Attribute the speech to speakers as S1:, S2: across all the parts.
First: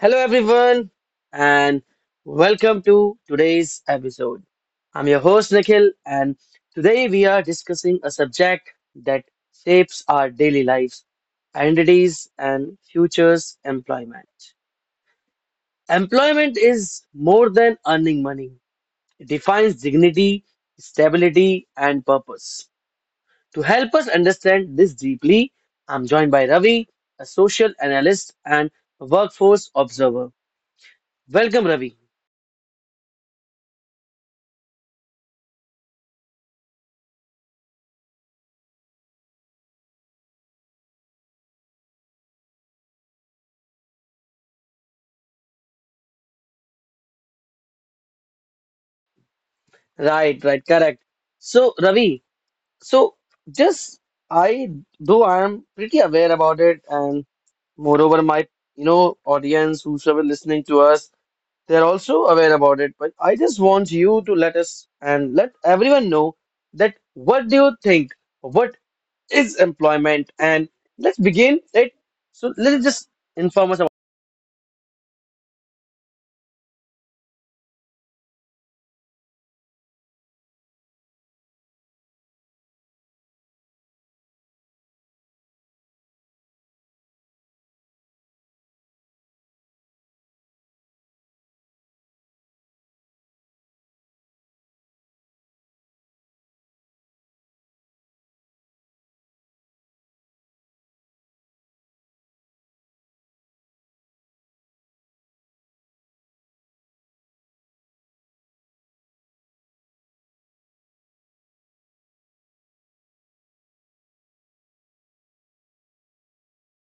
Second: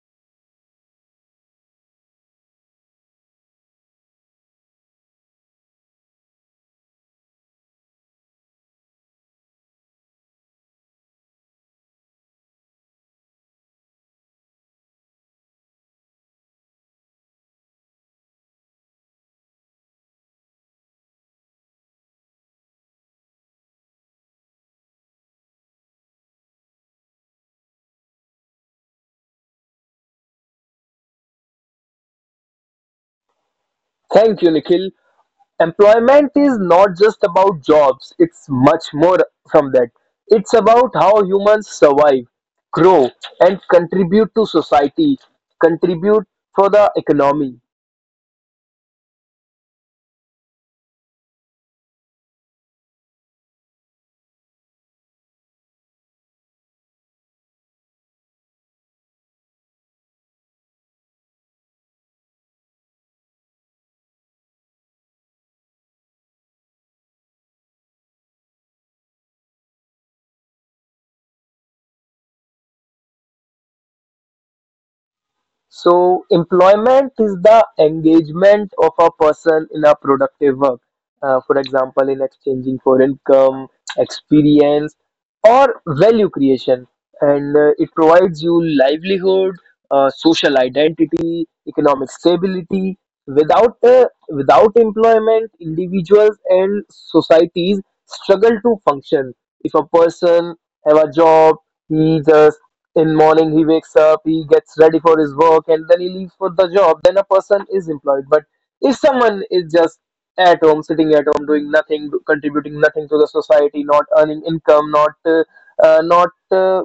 S1: Hello, everyone, and welcome to today's episode. I'm your host, Nikhil, and today we are discussing a subject that shapes our daily lives, identities, and futures employment. Employment is more than earning money, it defines dignity, stability, and purpose. To help us understand this deeply, I'm joined by Ravi, a social analyst and workforce observer. Welcome, Ravi.
S2: Thank you, Nikhil. Employment is not just about jobs, it's much more from that. It's about how humans survive, grow, and contribute to society, contribute for the economy.
S1: Right, right, correct. So, Ravi, so just I though I am pretty aware about it, and moreover, my audience whosoever listening to us, they're also aware about it. But I just want you to let us and let everyone know that what do you think? What is employment? And let's begin it. So let's just inform us.
S2: So, employment is the engagement of a person in a productive work. For example, in exchanging for income, experience, or value creation. And It provides you livelihood, social identity, economic stability. Without employment, individuals and societies struggle to function. If a person have a job, he just in morning he wakes up, he gets ready for his work, and then he leaves for the job, then a person is employed. But if someone is just at home, sitting at home, doing nothing, contributing nothing to the society, not earning income, uh, not uh,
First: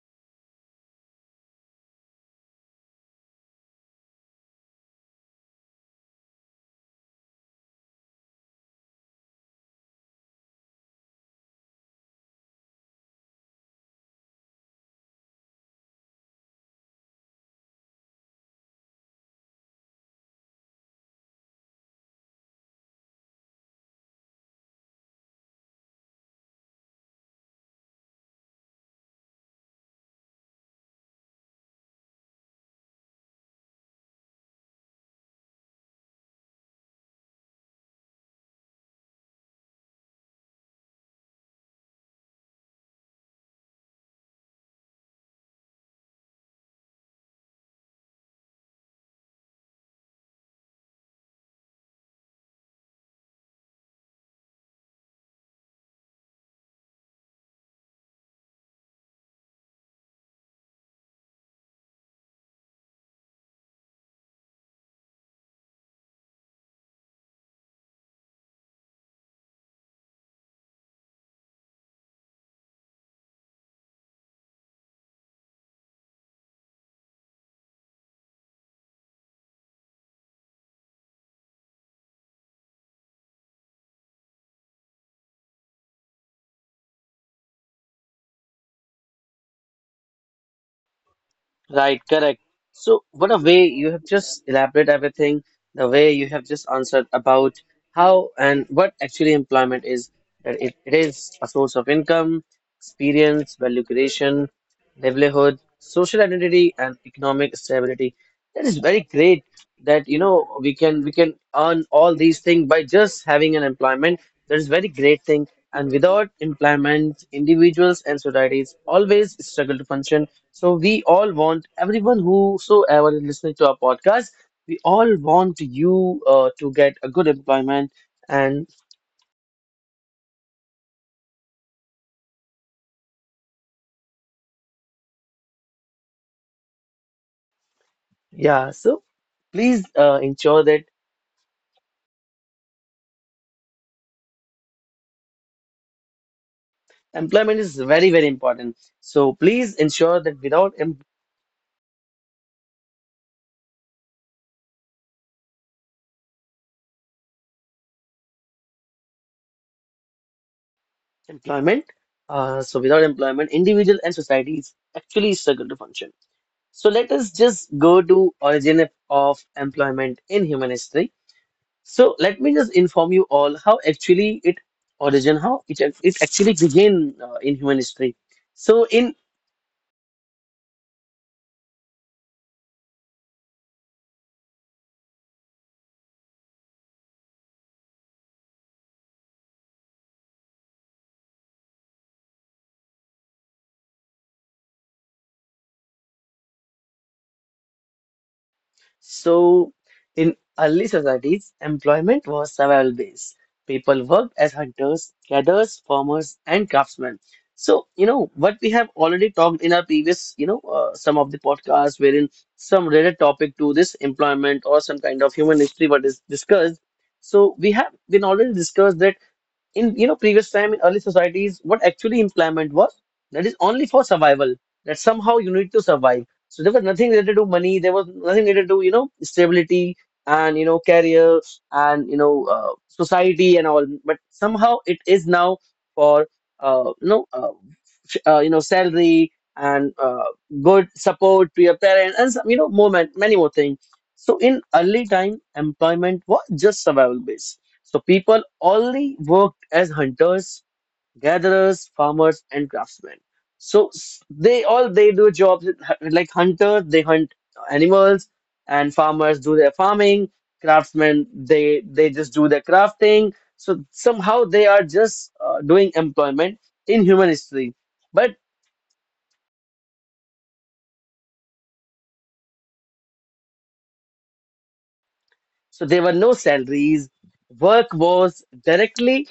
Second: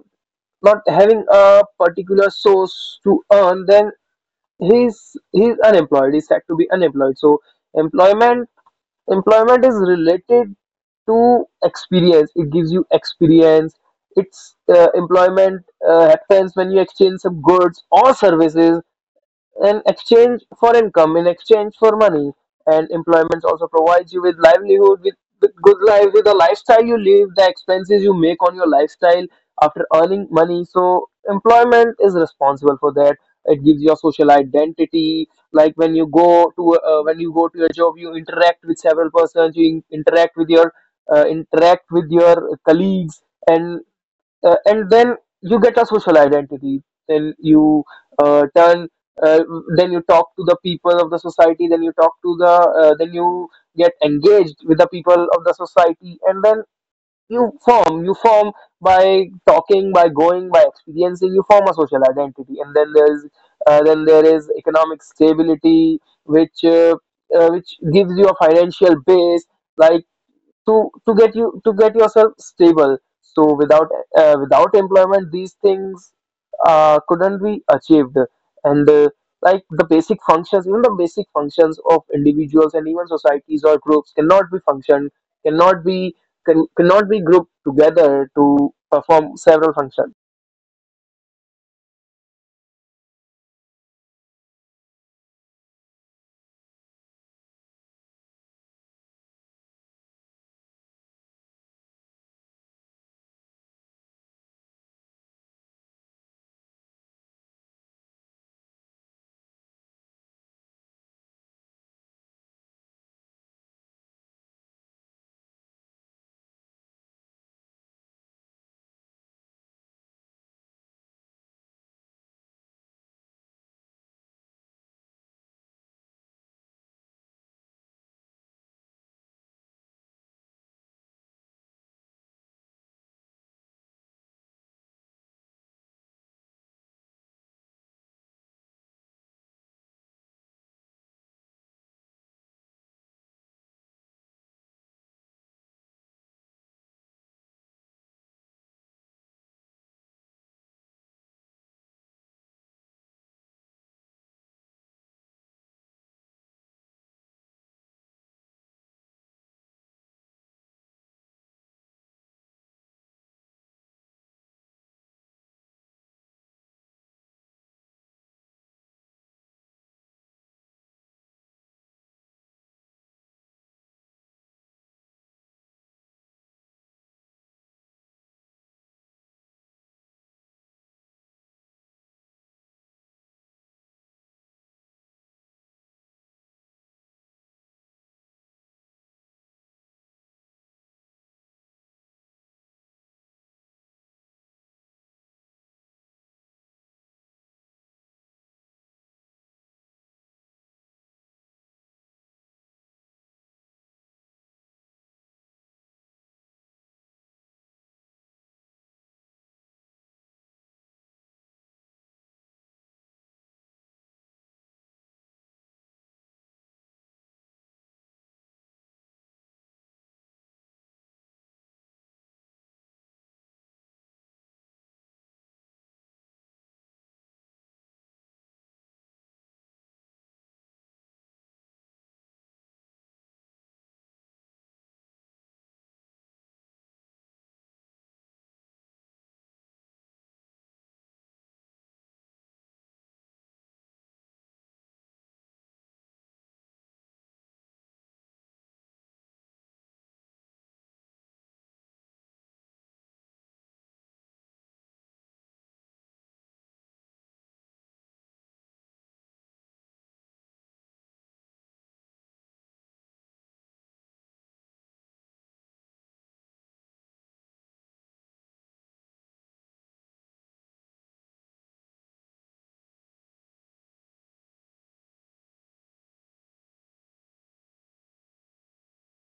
S2: not having a particular source to earn, then he's he's unemployed, he's said to be unemployed. So employment Employment is related to experience. It gives you experience. It's Employment happens when you exchange some goods or services in exchange for income, in exchange for money, and employment also provides you with livelihood, with good life, with the lifestyle you live, the expenses you make on your lifestyle after earning money. So employment is responsible for that. It gives you a social identity. Like when you go to your job, you interact with several persons. You interact with your colleagues, and and then you get a social identity. Then you uh, turn uh, talk to the people of the society, then you get engaged with the people of the society, and then you form by talking, by going, by experiencing, you form a social identity. And then there is economic stability, which gives you a financial base, like, to get you to get yourself stable. So without without employment, these things couldn't be achieved, and like the basic functions, even the basic functions of individuals and even societies or groups cannot be functioned, cannot be, cannot be grouped together to perform several functions.
S1: Right, correct. So, what a way you have just elaborated everything, the way you have just answered about how and what actually employment is, that it is a source of income, experience, value creation, livelihood, social identity, and economic stability. That is very great that you know, we can earn all these things by just having an employment. That is very great thing. And without employment individuals and societies always struggle to function, so we all want everyone whosoever is listening to our podcast, we all want you to get a good employment. And yeah, so please ensure that employment is very very important, so please ensure that without em. Employment. So without employment, individual and societies actually struggle to function. So let us just go to origin of employment in human history. So let me just inform you all how actually it origin, how it actually began in human history. So in So, in early societies, employment was survival based. People worked as hunters, gatherers, farmers, and craftsmen. So, you know, what we have already talked in our previous, you know, some of the podcasts wherein some related topic to this employment or some kind of human history what is discussed. So, we have been already discussed that in you know previous time in early societies what actually employment was, that is only for survival, that somehow you need to survive. So there was nothing related to money, there was nothing related to you know stability and you know career and society and all, but somehow it is now for uh, you know uh, you know salary and good support to your parents and some, you know many more things. So in early time employment was just survival based, so people only worked as hunters, gatherers, farmers, and craftsmen. So they all they do jobs with like hunters, they hunt animals, and farmers do their farming. Craftsmen, they just do their crafting. So somehow they are just doing employment in human history. But so there were no salaries. Work was directly.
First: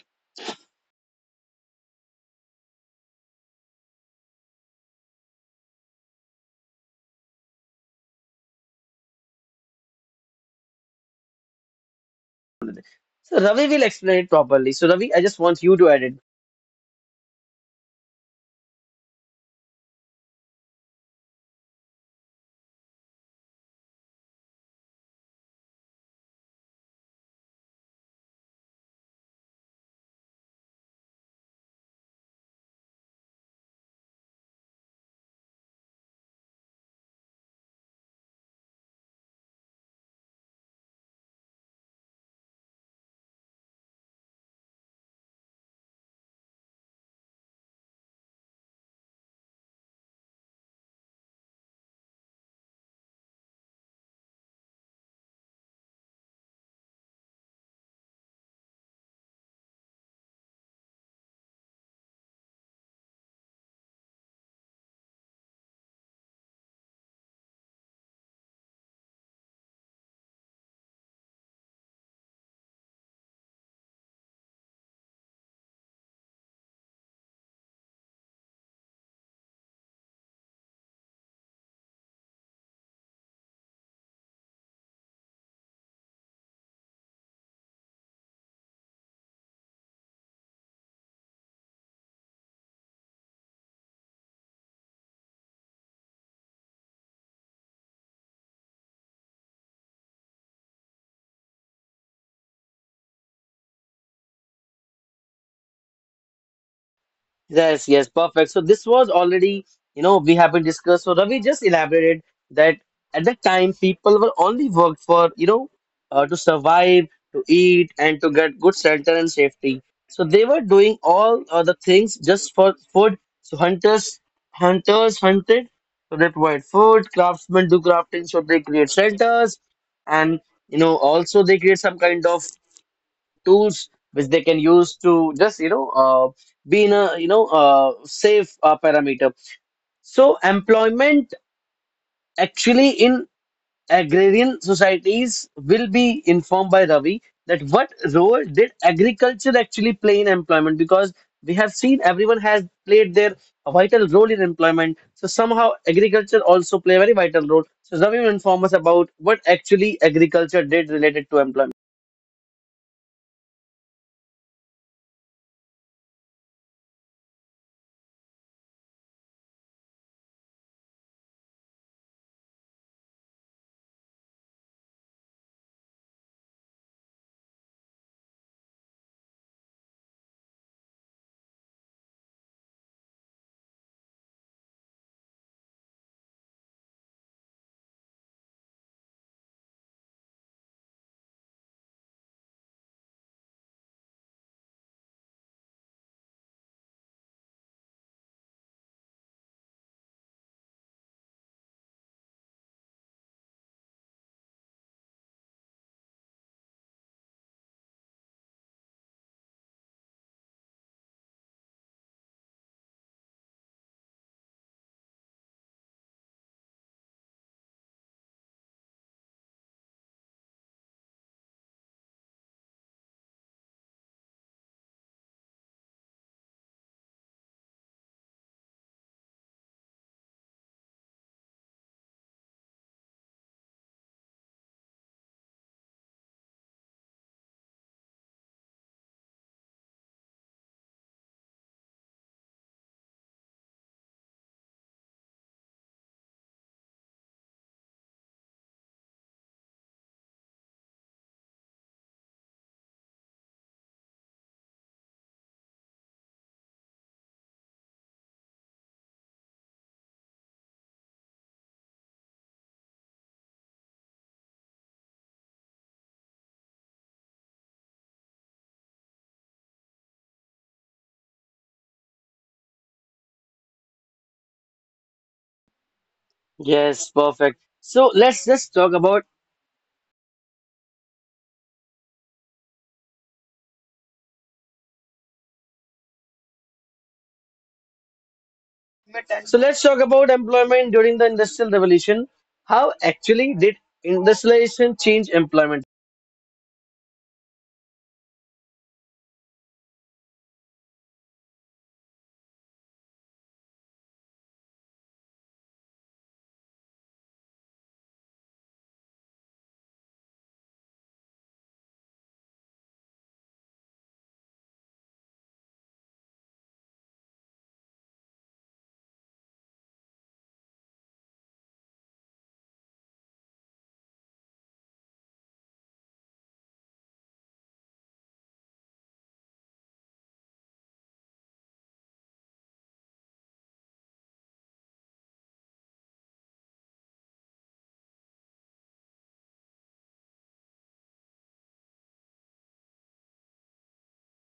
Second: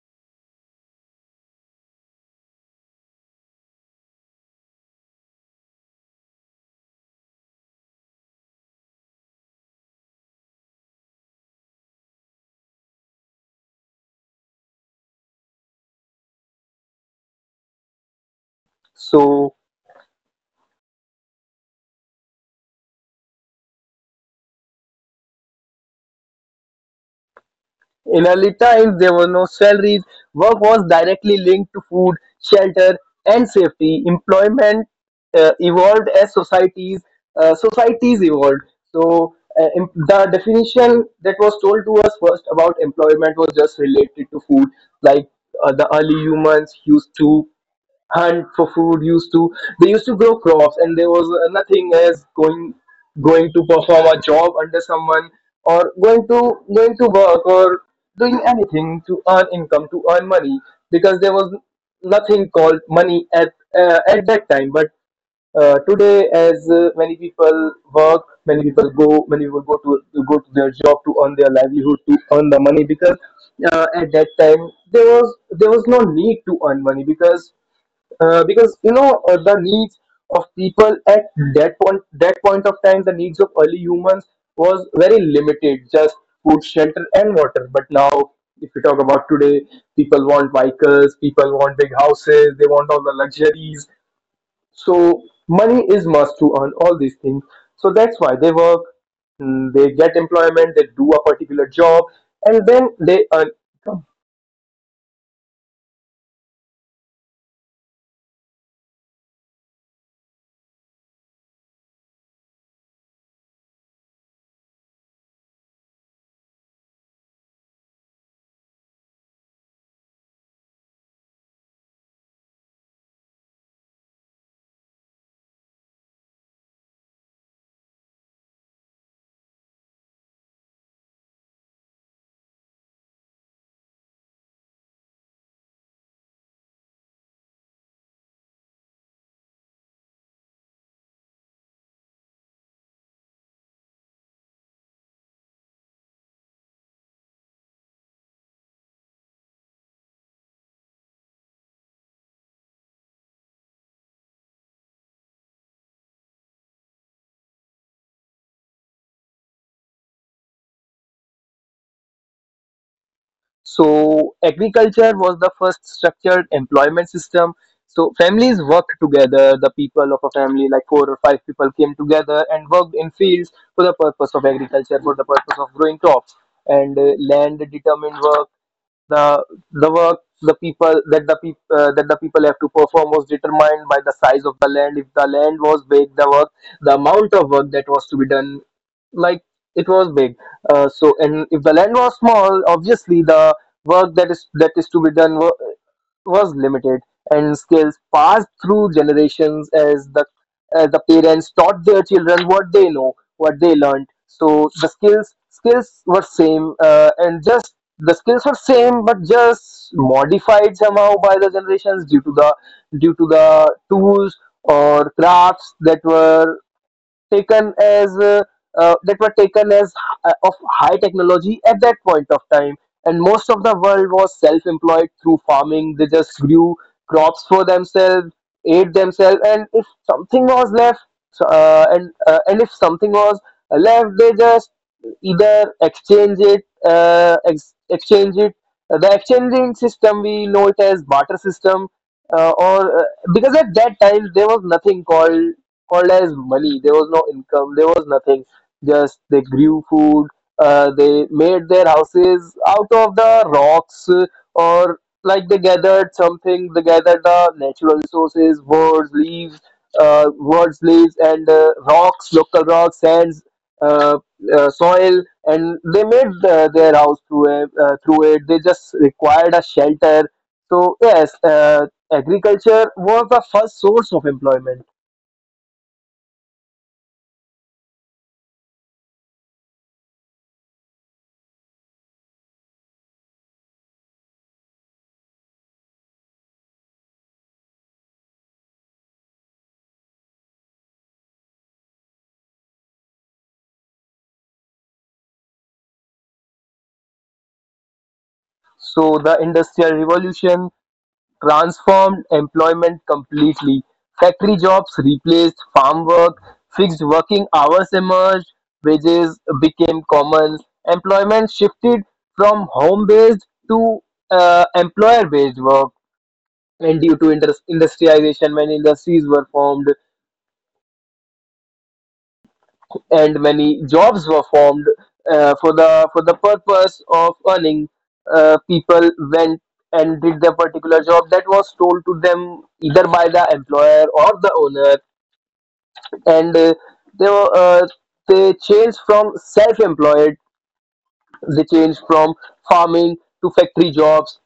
S1: So Ravi will explain it properly. So Ravi, I just want you to add it.
S2: So, in early times, there were no salaries. Work was directly linked to food, shelter, and safety. Employment evolved as societies evolved. So the definition that was told to us first about employment was just related to food, like, the early humans used to hunt for food, used to they used to grow crops, and there was nothing as going to perform a job under someone, or going to work, or doing anything to earn income, to earn money, because there was nothing called money at that time. But today, as many people work, many people go, many people go to their job to earn their livelihood, to earn the money, because at that time there was no need to earn money, because the needs of people at that point of time, the needs of early humans was very limited: just food, shelter, and water. But now, if we talk about today, people want vehicles, people want big houses, they want all the luxuries. So money is must to earn all these things, so that's why they work. They get employment, they do a particular job, and then they earn.
S1: Yes, yes, perfect. So this was already, you know, we have been discussed. So Ravi just elaborated that at that time people were only worked for, you know, to survive, to eat, and to get good shelter and safety. So they were doing all the things just for food. So hunters hunted, so they provide food. Craftsmen do crafting, so they create shelters, and you know, also they create some kind of tools which they can use to just be in a safe parameter. So employment actually in agrarian societies will be informed by Ravi, that what role did agriculture actually play in employment? Because we have seen everyone has played their vital role in employment, so somehow agriculture also play a very vital role. So Ravi will inform us about what actually agriculture did related to employment.
S2: So agriculture was the first structured employment system. So families worked together. The people of a family, like four or five people, came together and worked in fields for the purpose of agriculture, for the purpose of growing crops. And Land determined work. The work, the people, that the people have to perform was determined by the size of the land. If the land was big, the work, the amount of work that was to be done, like, it was big. So, and if the land was small, obviously the work that is to be done was limited, and skills passed through generations, as the parents taught their children what they know, what they learned. So the skills were same, and just the skills were same, but just modified somehow by the generations due to the tools or crafts that were taken as uh, that were taken as of high technology at that point of time. And most of the world was self-employed through farming. They just grew crops for themselves, ate themselves, and if something was left, so, and if something was left, they just either exchange it, the exchanging system we know it as barter system, or because at that time there was nothing called as money. There was no income. There was nothing. Just they grew food. They made their houses out of the rocks, or like they gathered something. They gathered the natural resources: birds, leaves, and rocks, local rocks, sands, uh, soil, and they made their house through it, They just required a shelter. So yes, agriculture was the first source of employment.
S1: Yes, perfect. so let's just talk about So let's talk about employment during the Industrial Revolution. How actually did industrialization change employment?
S2: So the Industrial Revolution transformed employment completely. Factory jobs replaced farm work, fixed working hours emerged, wages became common, employment shifted from home based to employer based work. And due to industrialization, many industries were formed, and many jobs were formed for the purpose of earning. People went and did their particular job that was told to them, either by the employer or the owner, and they were, uh, they changed from self-employed. They changed from farming to factory jobs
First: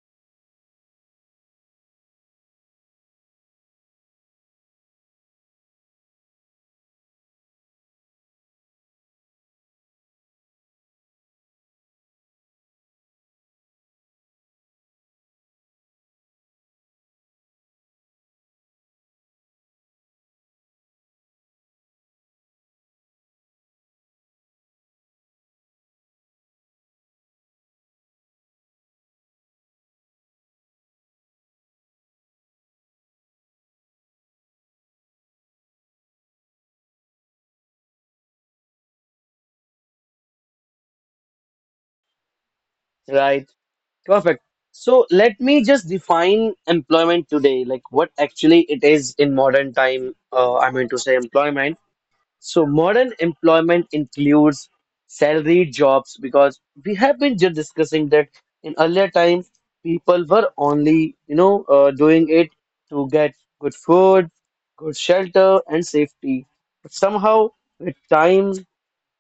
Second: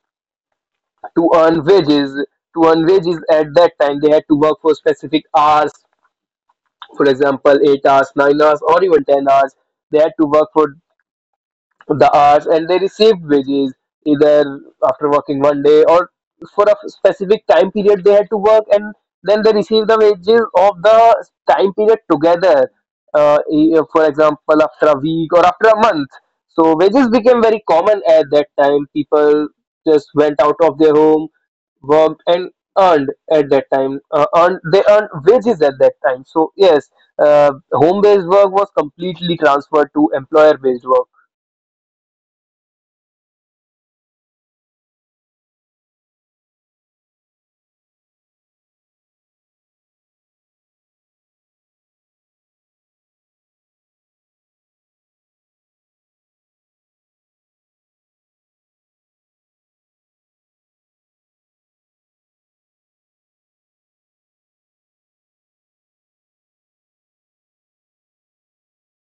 S2: to earn wages. To earn wages at that time, they had to work for specific hours. For example, 8 hours, 9 hours, or even 10 hours they had to work for the hours, and they received wages either after working one day, or for a specific time period they had to work, and then they received the wages of the time period together, for example, after a week or after a month. So wages became very common at that time. People just went out of their home, worked, and earned at that time, earned they earned wages at that time. So yes, home based work was completely transferred to employer based work.
S1: Right. Perfect. So let me just define employment today, like what actually it is in modern time. I mean to say employment. So modern employment includes salaried jobs, because we have been just discussing that in earlier times people were only doing it to get good food, good shelter and safety. But somehow with time,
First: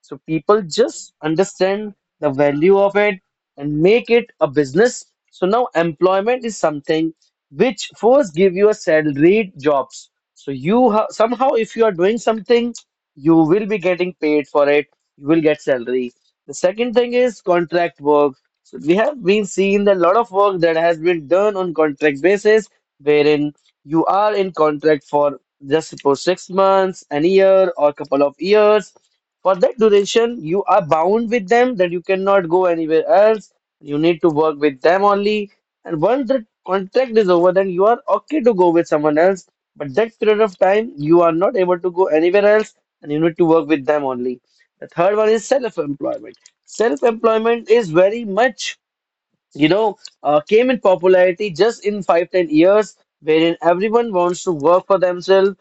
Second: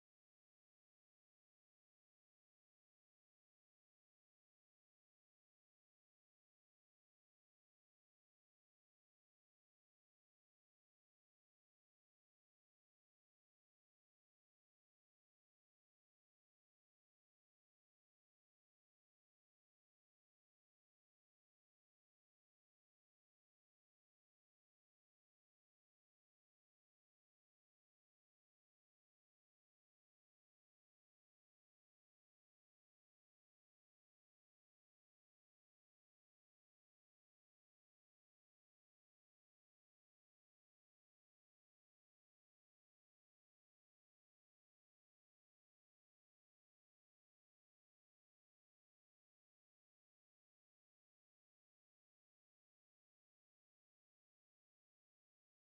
S1: so people just understand the value of it and make it a business. So now employment is something which first give you a salaried jobs. So you ha somehow if you are doing something, you will be getting paid for it. You will get salary. The second thing is contract work. So we have been seeing a lot of work that has been done on contract basis, wherein you are in contract for just suppose 6 months, an year, or couple of years. For that duration, you are bound with them that you cannot go anywhere else. You need to work with them only. And once the contract is over, then you are okay to go with someone else. But that period of time, you are not able to go anywhere else and you need to work with them only. The third one is self-employment. Self-employment is very much you know, came in popularity just in five, 10 years, wherein everyone wants to work for themselves.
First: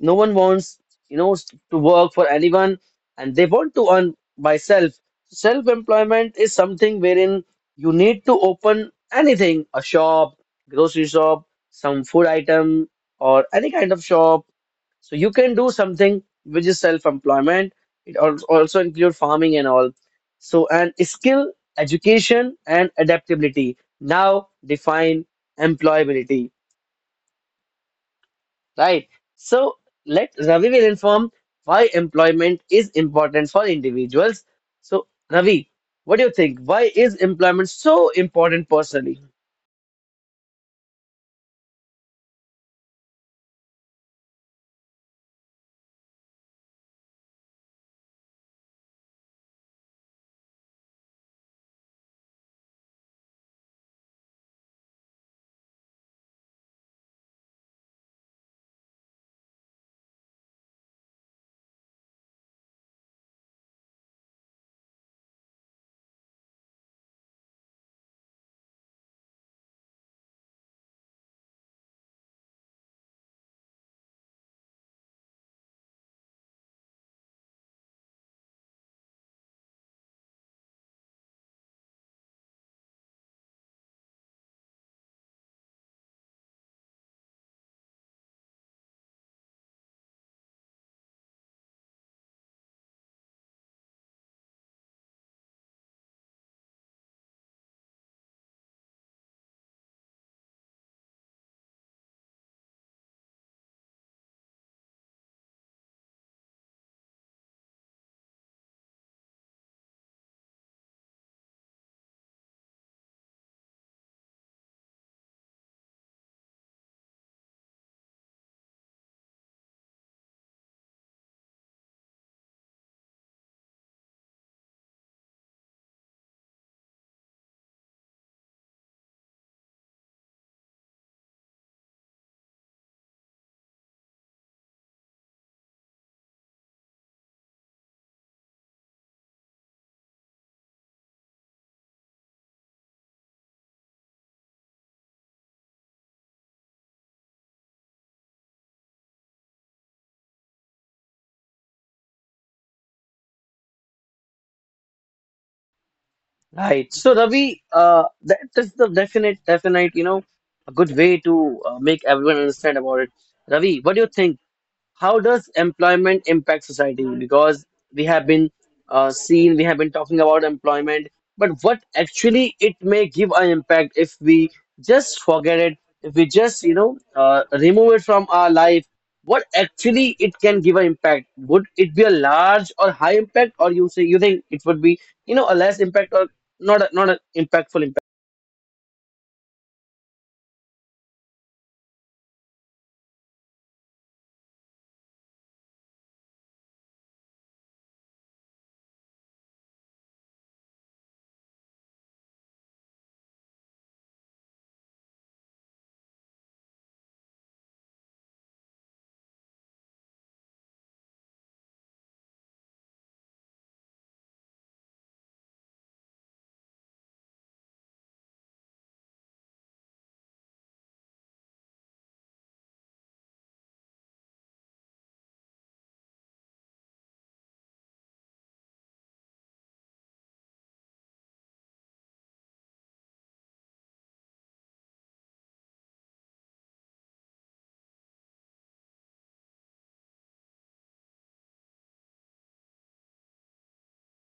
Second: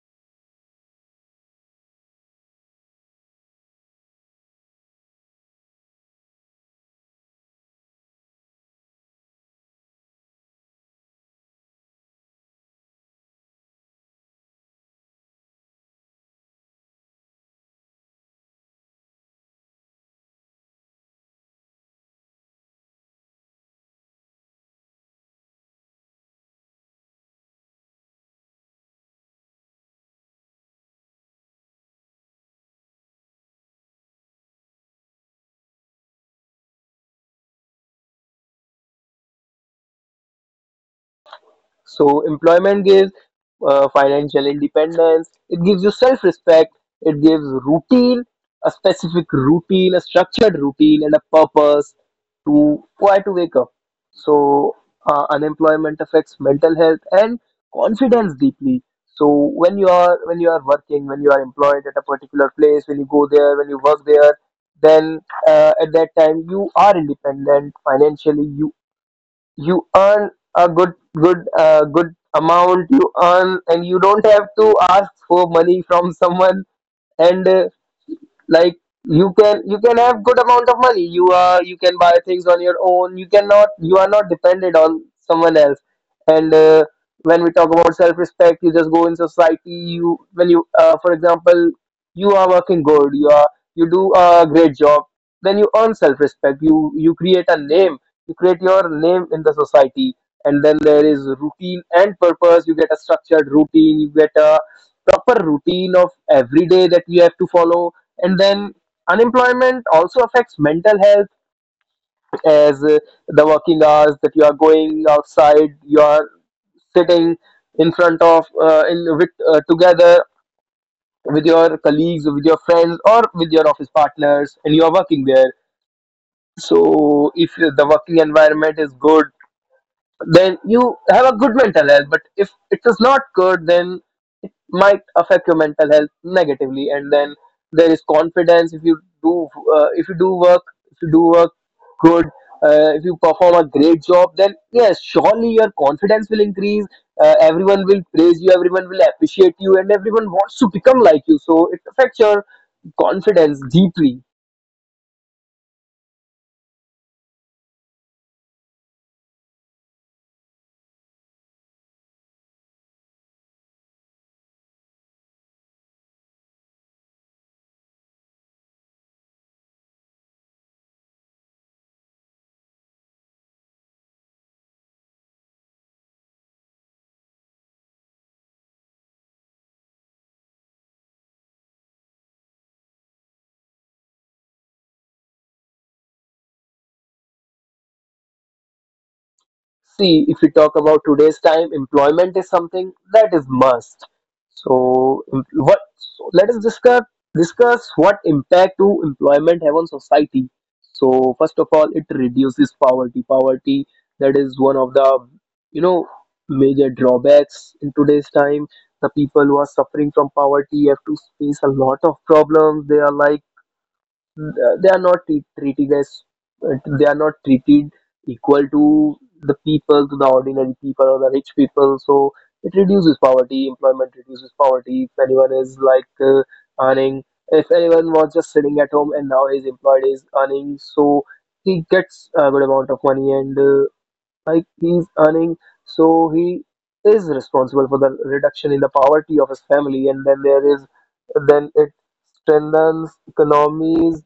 S1: No one wants, you know, to work for anyone, and they want to earn by self. Self-employment is something wherein you need to open anything, a shop, grocery shop, some food item, or any kind of shop. So you can do something which is self-employment. Also include farming and all. So and skill education and adaptability now define employability. Right. So let Ravi will inform why employment is important for individuals. So Ravi, what do you think, why is employment so important personally?
S2: So employment gives financial independence. It gives you self-respect. It gives routine, a specific routine, a structured routine, and a purpose to why to wake up. So unemployment affects mental health and confidence deeply. So when you are working, when you are employed at a particular place, when you go there, when you work there, then at that time you are independent financially. You earn a good good amount, you earn, and you don't have to ask for money from someone, and like, you can have good amount of money. You are, you can buy things on your own. You cannot, you are not dependent on someone else, and when we talk about self respect, you just go in society. You, when you for example, you are working good, you are, you do a great job, then you earn self respect. You create a name, you create your name in the society. And then there is routine and purpose. You get a structured routine, you get a proper routine of every day that you have to follow. And then unemployment also affects mental health, as the working hours that you are going outside, you are sitting in front of in with together with your colleagues, with your friends, or with your office partners, and you are working there. So if the working environment is good, then you have a good mental health, but if it is not good, then might affect your mental health negatively. And then there is confidence. If you do uh, if you do work work good, if you perform a great job, then yes, surely your confidence will increase. Everyone will praise you, everyone will appreciate you, and everyone wants to become like you, so it affects your confidence deeply.
S1: Right. So Ravi, that is the definite you know a good way to make everyone understand about it. Ravi, what do you think, how does employment impact society? Because we have been we have been talking about employment, but what actually it may give an impact if we just forget it, if we just, you know, remove it from our life, what actually it can give an impact? Would it be a large or high impact, or you say you think it would be, you know, a less impact or not an impactful impact?
S2: See, if we talk about today's time, employment is something that is must. So em- what so let us discuss, what impact do employment have on society. So first of all, it reduces poverty. Poverty, that is one of the, you know major drawbacks in today's time. The people who are suffering from poverty have to face a lot of problems. They are, like, they are not treated as, they are not treated equal to the people, to the ordinary people Or the rich people. So it reduces poverty, employment reduces poverty. If anyone is like earning, if anyone was just sitting at home and now he's employed, he's earning, so he gets a good amount of money. And like he's earning, so he is responsible for the reduction in the poverty of his family. And then there is, then it strengthens economies.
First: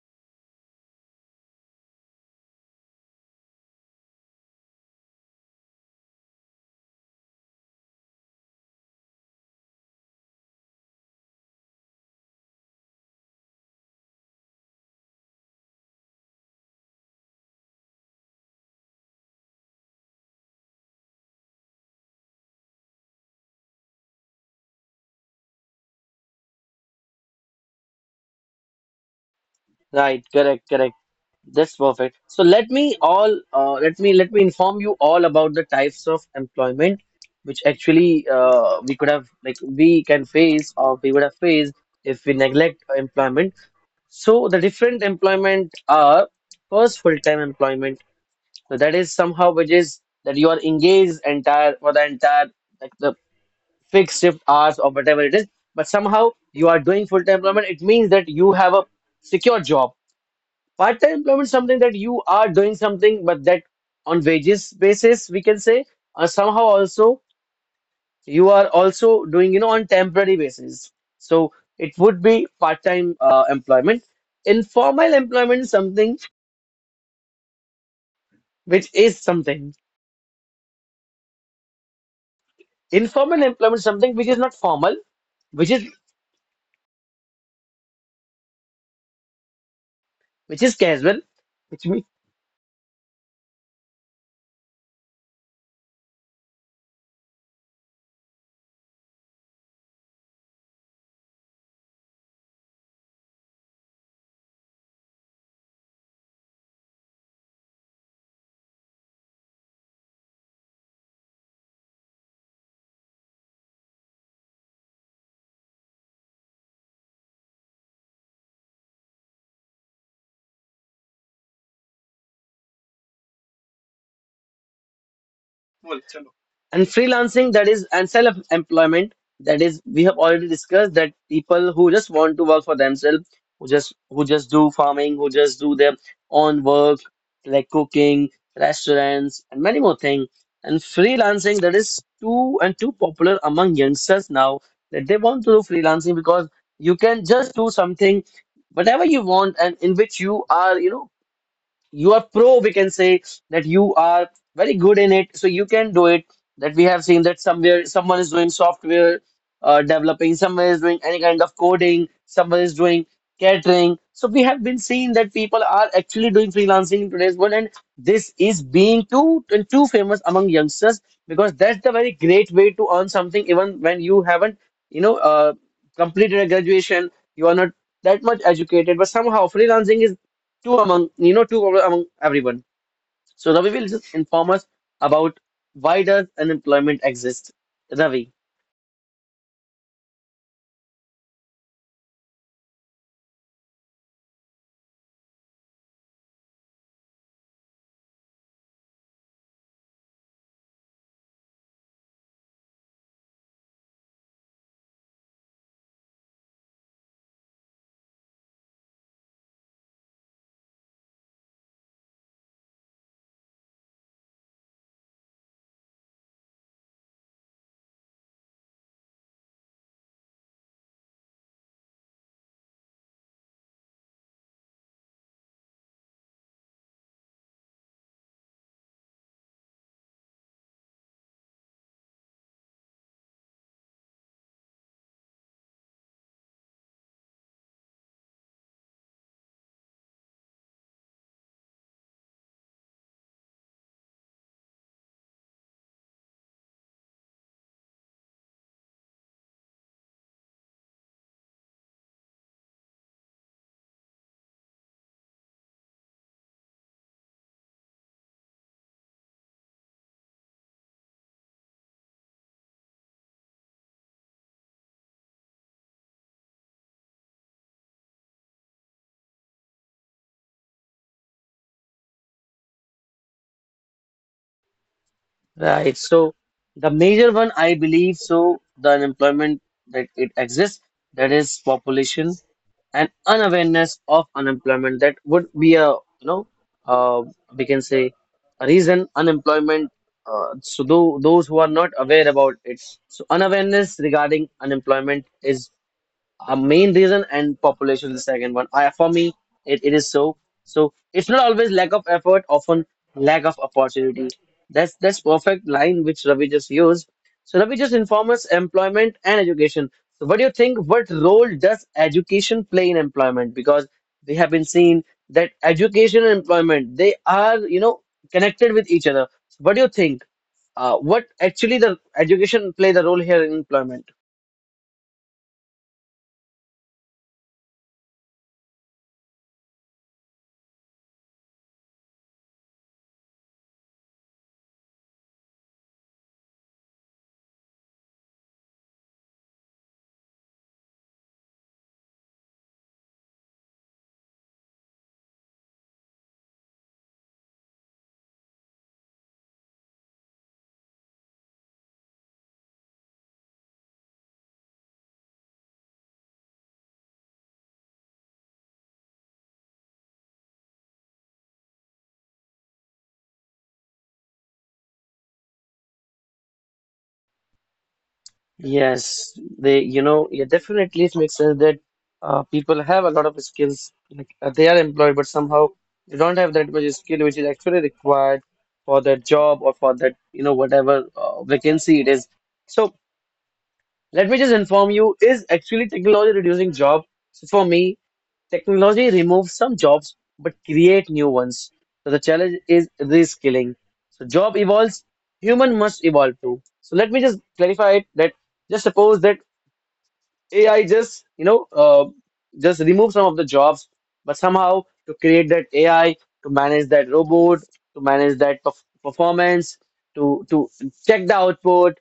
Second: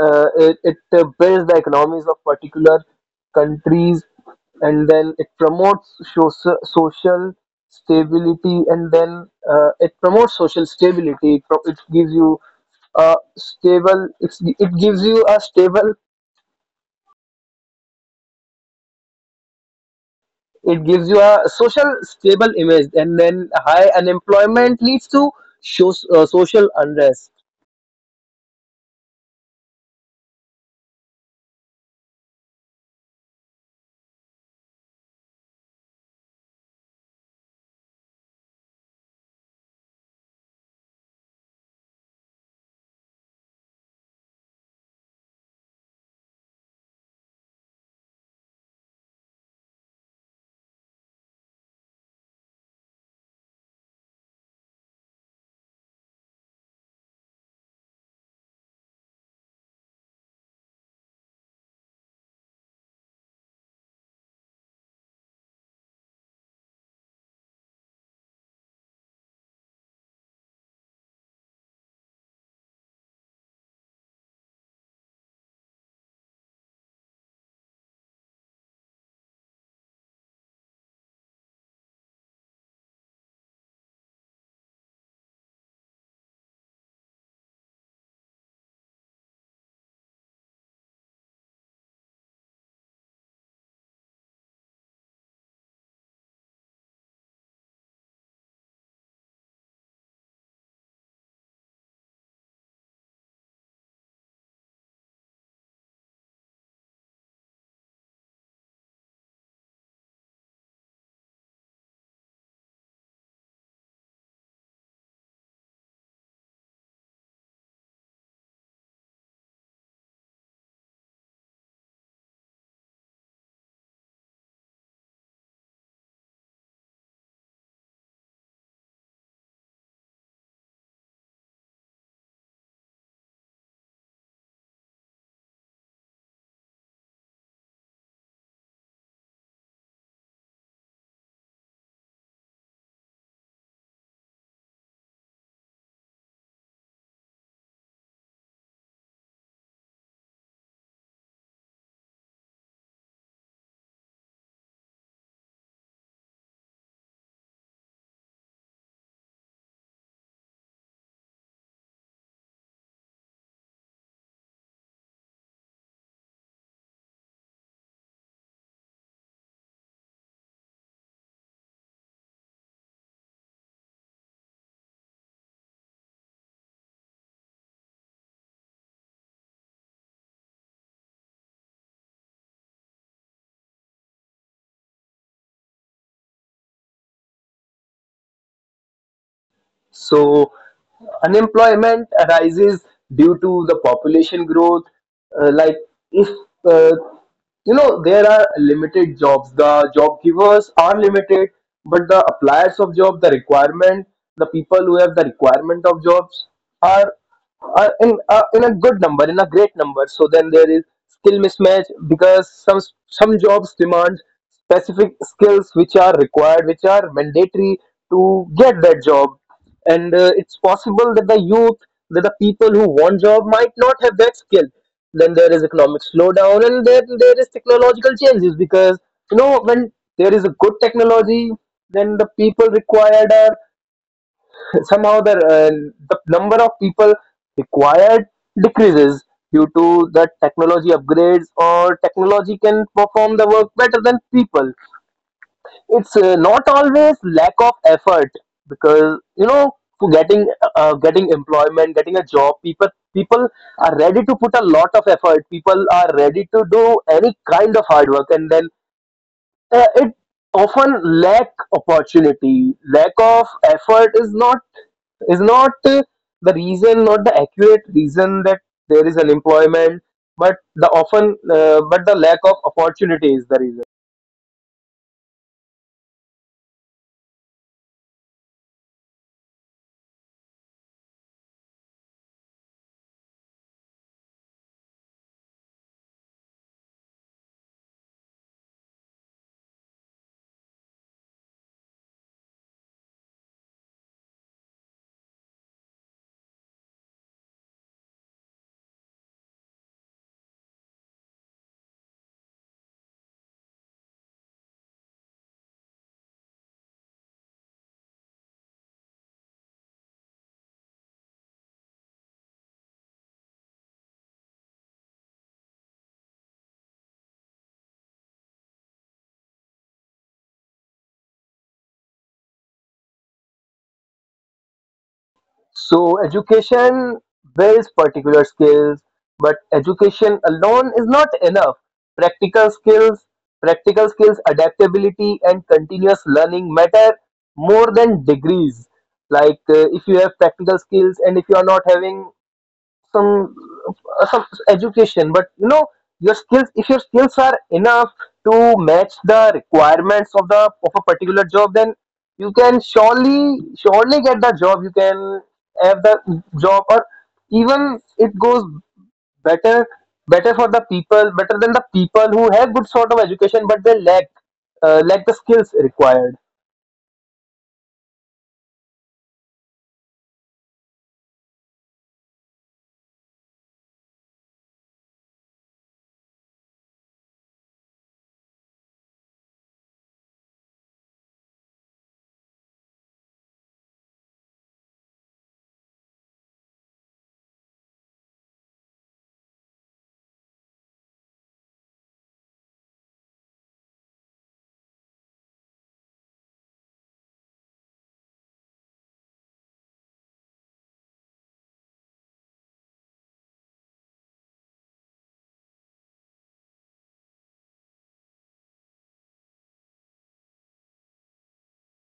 S2: It builds the economies of particular countries. And then it promotes social stability. And then it promotes social stability, it gives you a stable, it gives you a stable, it gives you a social stable image. And then high unemployment leads to, social unrest.
S1: Right, correct, correct. That's perfect. So let me inform you all about the types of employment which actually we could have, like we can face or we would have faced if we neglect employment. So the different employment are first full-time employment. So that is somehow which is that you are engaged entire for the entire like the fixed shift hours or whatever it is, but somehow you are doing full-time employment. It means that you have a secure job. Part-time employment something that you are doing something, but that on wages basis we can say, somehow also you are also doing you know on temporary basis. So it would be part-time employment. Informal employment is something which is something. Informal employment is something which is not formal, which is which is casual, which means, and freelancing that is and self-employment. That is we have already discussed, that people who just want to work for themselves, who just do farming, who just do their own work like cooking, restaurants and many more things. And freelancing, that is too and too popular among youngsters now, that they want to do freelancing because you can just do something whatever you want and in which you are you know you are pro, we can say that you are very good in it, so you can do it. That we have seen that somewhere someone is doing software developing, someone is doing any kind of coding, someone is doing catering. So we have been seeing that people are actually doing freelancing in today's world, and this is being too and too famous among youngsters because that's the very great way to earn something, even when you haven't, you know, completed a graduation, you are not that much educated, but somehow freelancing is two among you know two problem among everyone. So Ravi will just inform us about why does unemployment exist, Ravi.
S2: So unemployment arises due to the population growth. Like, if uh, you know, there are limited jobs, the job givers are limited, but the appliers of job, the requirement, the people who have the requirement of jobs are are in a good number, in a great number. So then there is skill mismatch, because some jobs demand specific skills which are required, which are mandatory to get that job. And it's possible that the youth, that the people who want job might not have that skill. Then there is economic slowdown, and then there is technological changes, because you know, when there is a good technology, then the people required are somehow the number of people required decreases due to the technology upgrades, or technology can perform the work better than people. It's not always lack of effort, because you know, for getting getting employment, getting a job, people are ready to put a lot of effort, people are ready to do any kind of hard work. And then it often lack opportunity, lack of effort is not, is not the reason, not the accurate reason that there is unemployment, but the often but the lack of opportunity is the reason.
S1: Right. So the major one, I believe, so the unemployment that it exists, that is population and unawareness of unemployment. That would be a uh, we can say a reason unemployment. So those who are not aware about it, so unawareness regarding unemployment is a main reason, and population is the second one for me. It is so. So it's not always lack of effort, often lack of opportunity. That's perfect line which Ravi just used. So Ravi, just inform us employment and education. So what do you think, what role does education play in employment? Because we have been seeing that education and employment, they are, connected with each other. So what do you think, what actually the education play the role here in employment?
S2: So education builds particular skills, but education alone is not enough. Practical skills, practical skills, adaptability, and continuous learning matter more than degrees. Like if you have practical skills, and if you are not having some some education, but you know your skills, if your skills are enough to match the requirements of the of a particular job, then you can surely surely get the job, you can have the job. Or even it goes better, better for the people, better than the people who have good sort of education but they lack lack the skills required.
S1: Yes, they, yeah, definitely it makes sense that people have a lot of skills. Like they are employed, but somehow they don't have that much skill which is actually required for that job or for that, whatever vacancy it is. So let me just inform you, is actually technology reducing job? So for me, technology removes some jobs but create new ones. So the challenge is reskilling. So job evolves, human must evolve too. So let me just clarify it that just suppose that AI just just remove some of the jobs, but somehow to create that AI, to manage that robot, to manage that performance, to check the output,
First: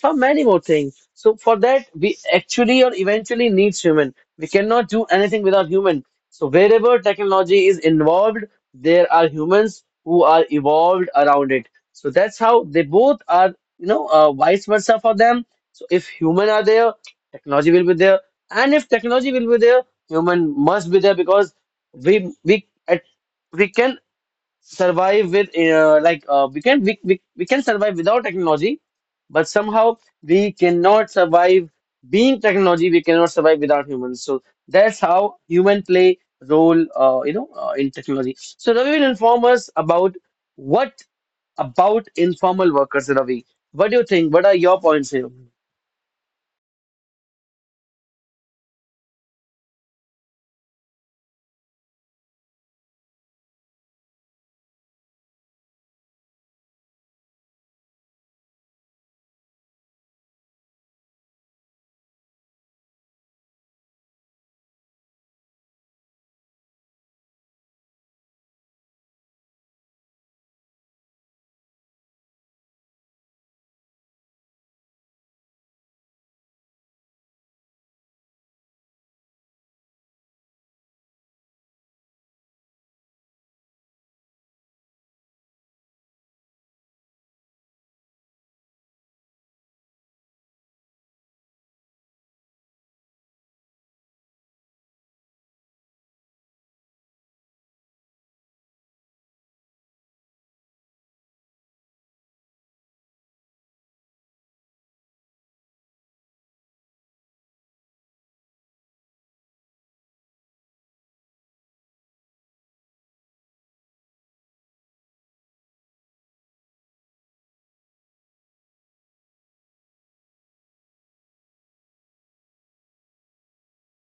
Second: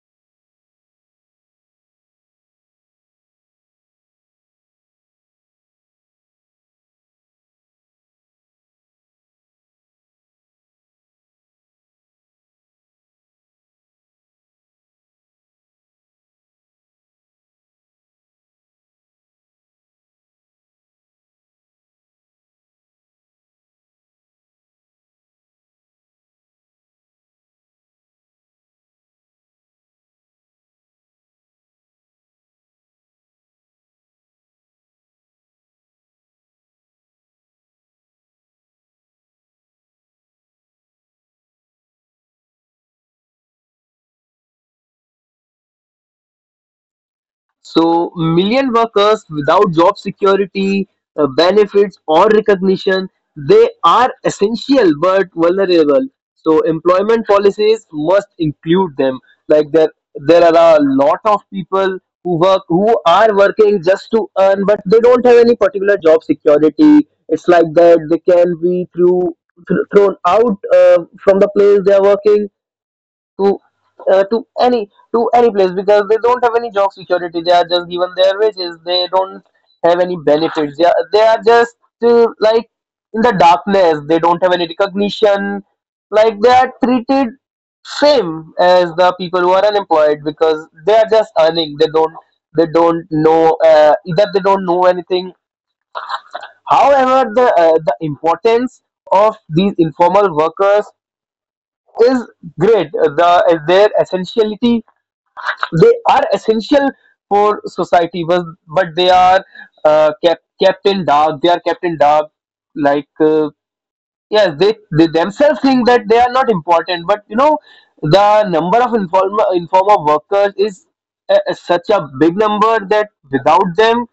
S1: for many more things. So for that, we actually or eventually needs human. We cannot do anything without human. So wherever technology is involved, there are humans who are evolved around it. So that's how they both are, vice versa for them. So if human are there, technology will be there, and if technology will be there, human must be there because we we at, we can survive with we can we can survive without technology, but somehow we cannot survive being technology, we cannot survive without humans. So that's how human play role, in technology. So Ravi will inform us about what about informal workers. Ravi, what do you think, what are your points here?
S2: So, million workers without job security, benefits, or recognition, they are essential but vulnerable. So, employment policies must include them. Like there are a lot of people who work, who are working just to earn, but they don't have any particular job security. It's like that they can be through thrown out from the place they are working to to any, to any place, because they don't have any job security. They are just given their wages. They don't have any benefits. They are just like in the darkness. They don't have any recognition. Like they are treated same as the people who are unemployed, because they are just earning. They don't, they don't know either they don't know anything. However, the importance of these informal workers is great. The their essentiality, they are essential for society, but they are kept in dark, they are kept in dark, like yes they themselves think that they are not important, but you know the number of informal workers is a, such a big number that without them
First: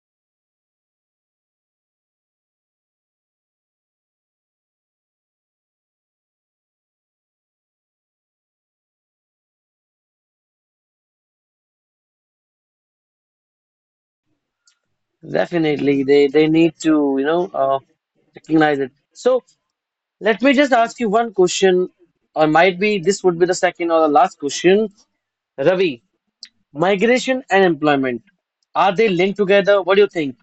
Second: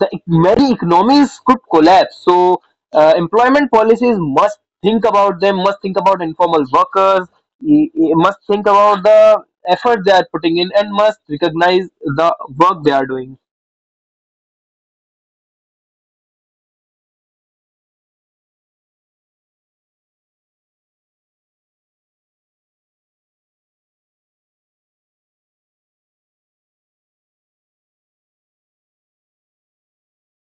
S2: the very economies could collapse. So employment policies must think about them, must think about informal workers, must think about the effort they are putting in, and must recognize the work they are doing.
S1: Definitely they need to, recognize it. So let me just ask you one question, or might be this would be the second or the last question. Ravi, migration and employment, are they linked together? What do you think?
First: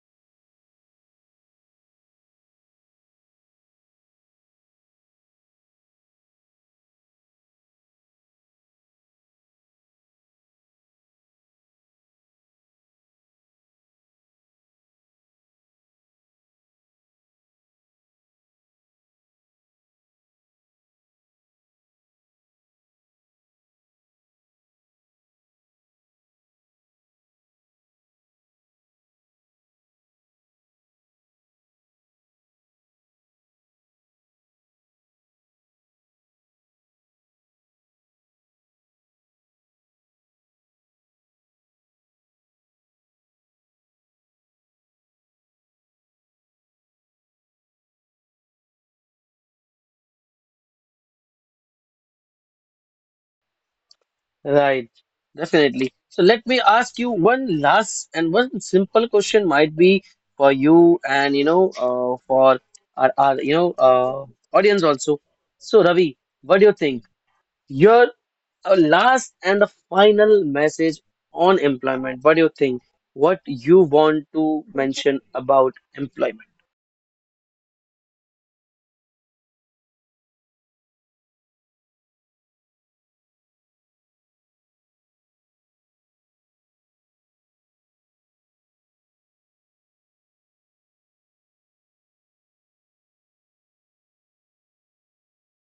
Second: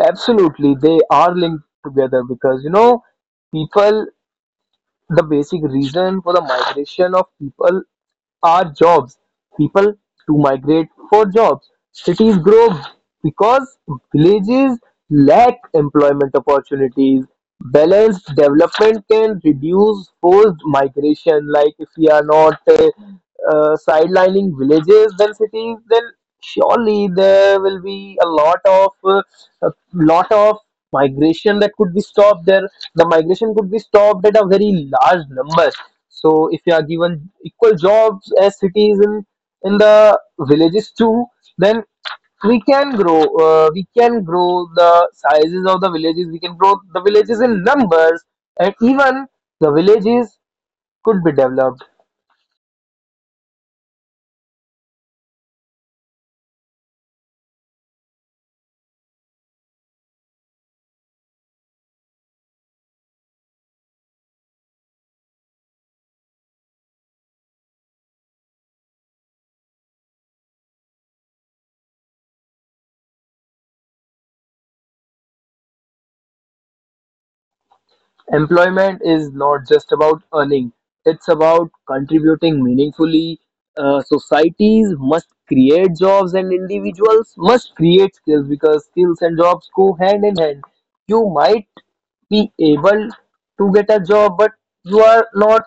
S2: Absolutely, they are linked together, because you know people. The basic reason for the migration of people are jobs. People to migrate for jobs. Cities grow because villages lack employment opportunities. Balanced development can reduce forced migration. Like if we are not sidelining villages than cities, then surely there will be a lot of migration that could be stopped there, the migration could be stopped at a very large number. So if you are given equal jobs as cities, in the villages too, then we can grow. We can grow the sizes of the villages. We can grow the villages in numbers, and even the villages could be developed.
S1: Right, definitely. So let me ask you one last and one simple question, might be for you and, for our, audience also. So Ravi, what do you think? Your last and the final message on employment. What do you think? What you want to mention about employment?
S2: Employment is not just about earning, it's about contributing meaningfully. Societies must create jobs and individuals must create skills, because skills and jobs go hand in hand. You might be able to get a job, but you are not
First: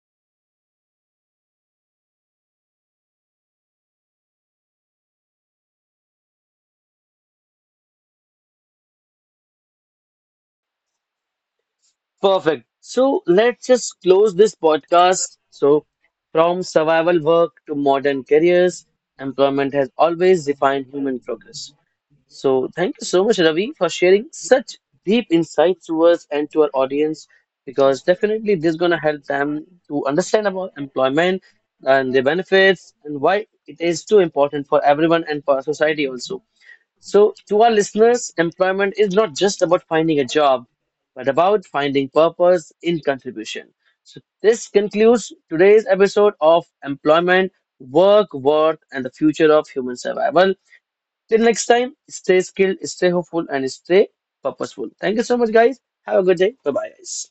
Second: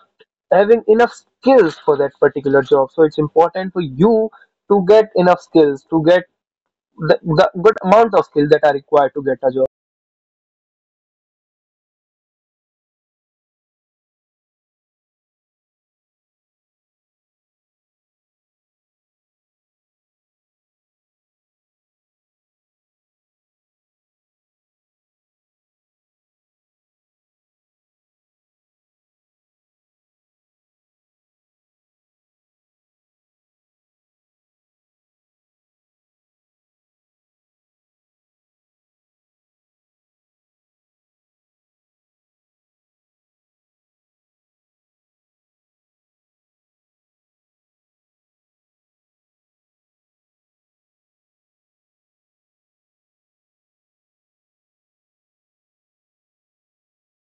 S2: having enough skills for that particular job. So it's important for you to get enough skills, to get the good amount of skills that are required to get a job.
S1: Perfect. So let's just close this podcast. So, from survival work to modern careers, employment has always defined human progress. So thank you so much, Ravi, for sharing such deep insights to us and to our audience, because definitely this is gonna help them to understand about employment and the benefits and why it is too important for everyone and for our society also. So to our listeners, employment is not just about finding a job, but about finding purpose in contribution. So this concludes today's episode of Employment, Work, Worth, and the Future of Human Survival. Till next time, stay skilled, stay hopeful, and stay purposeful. Thank you so much, guys. Have a good day. Bye bye, guys.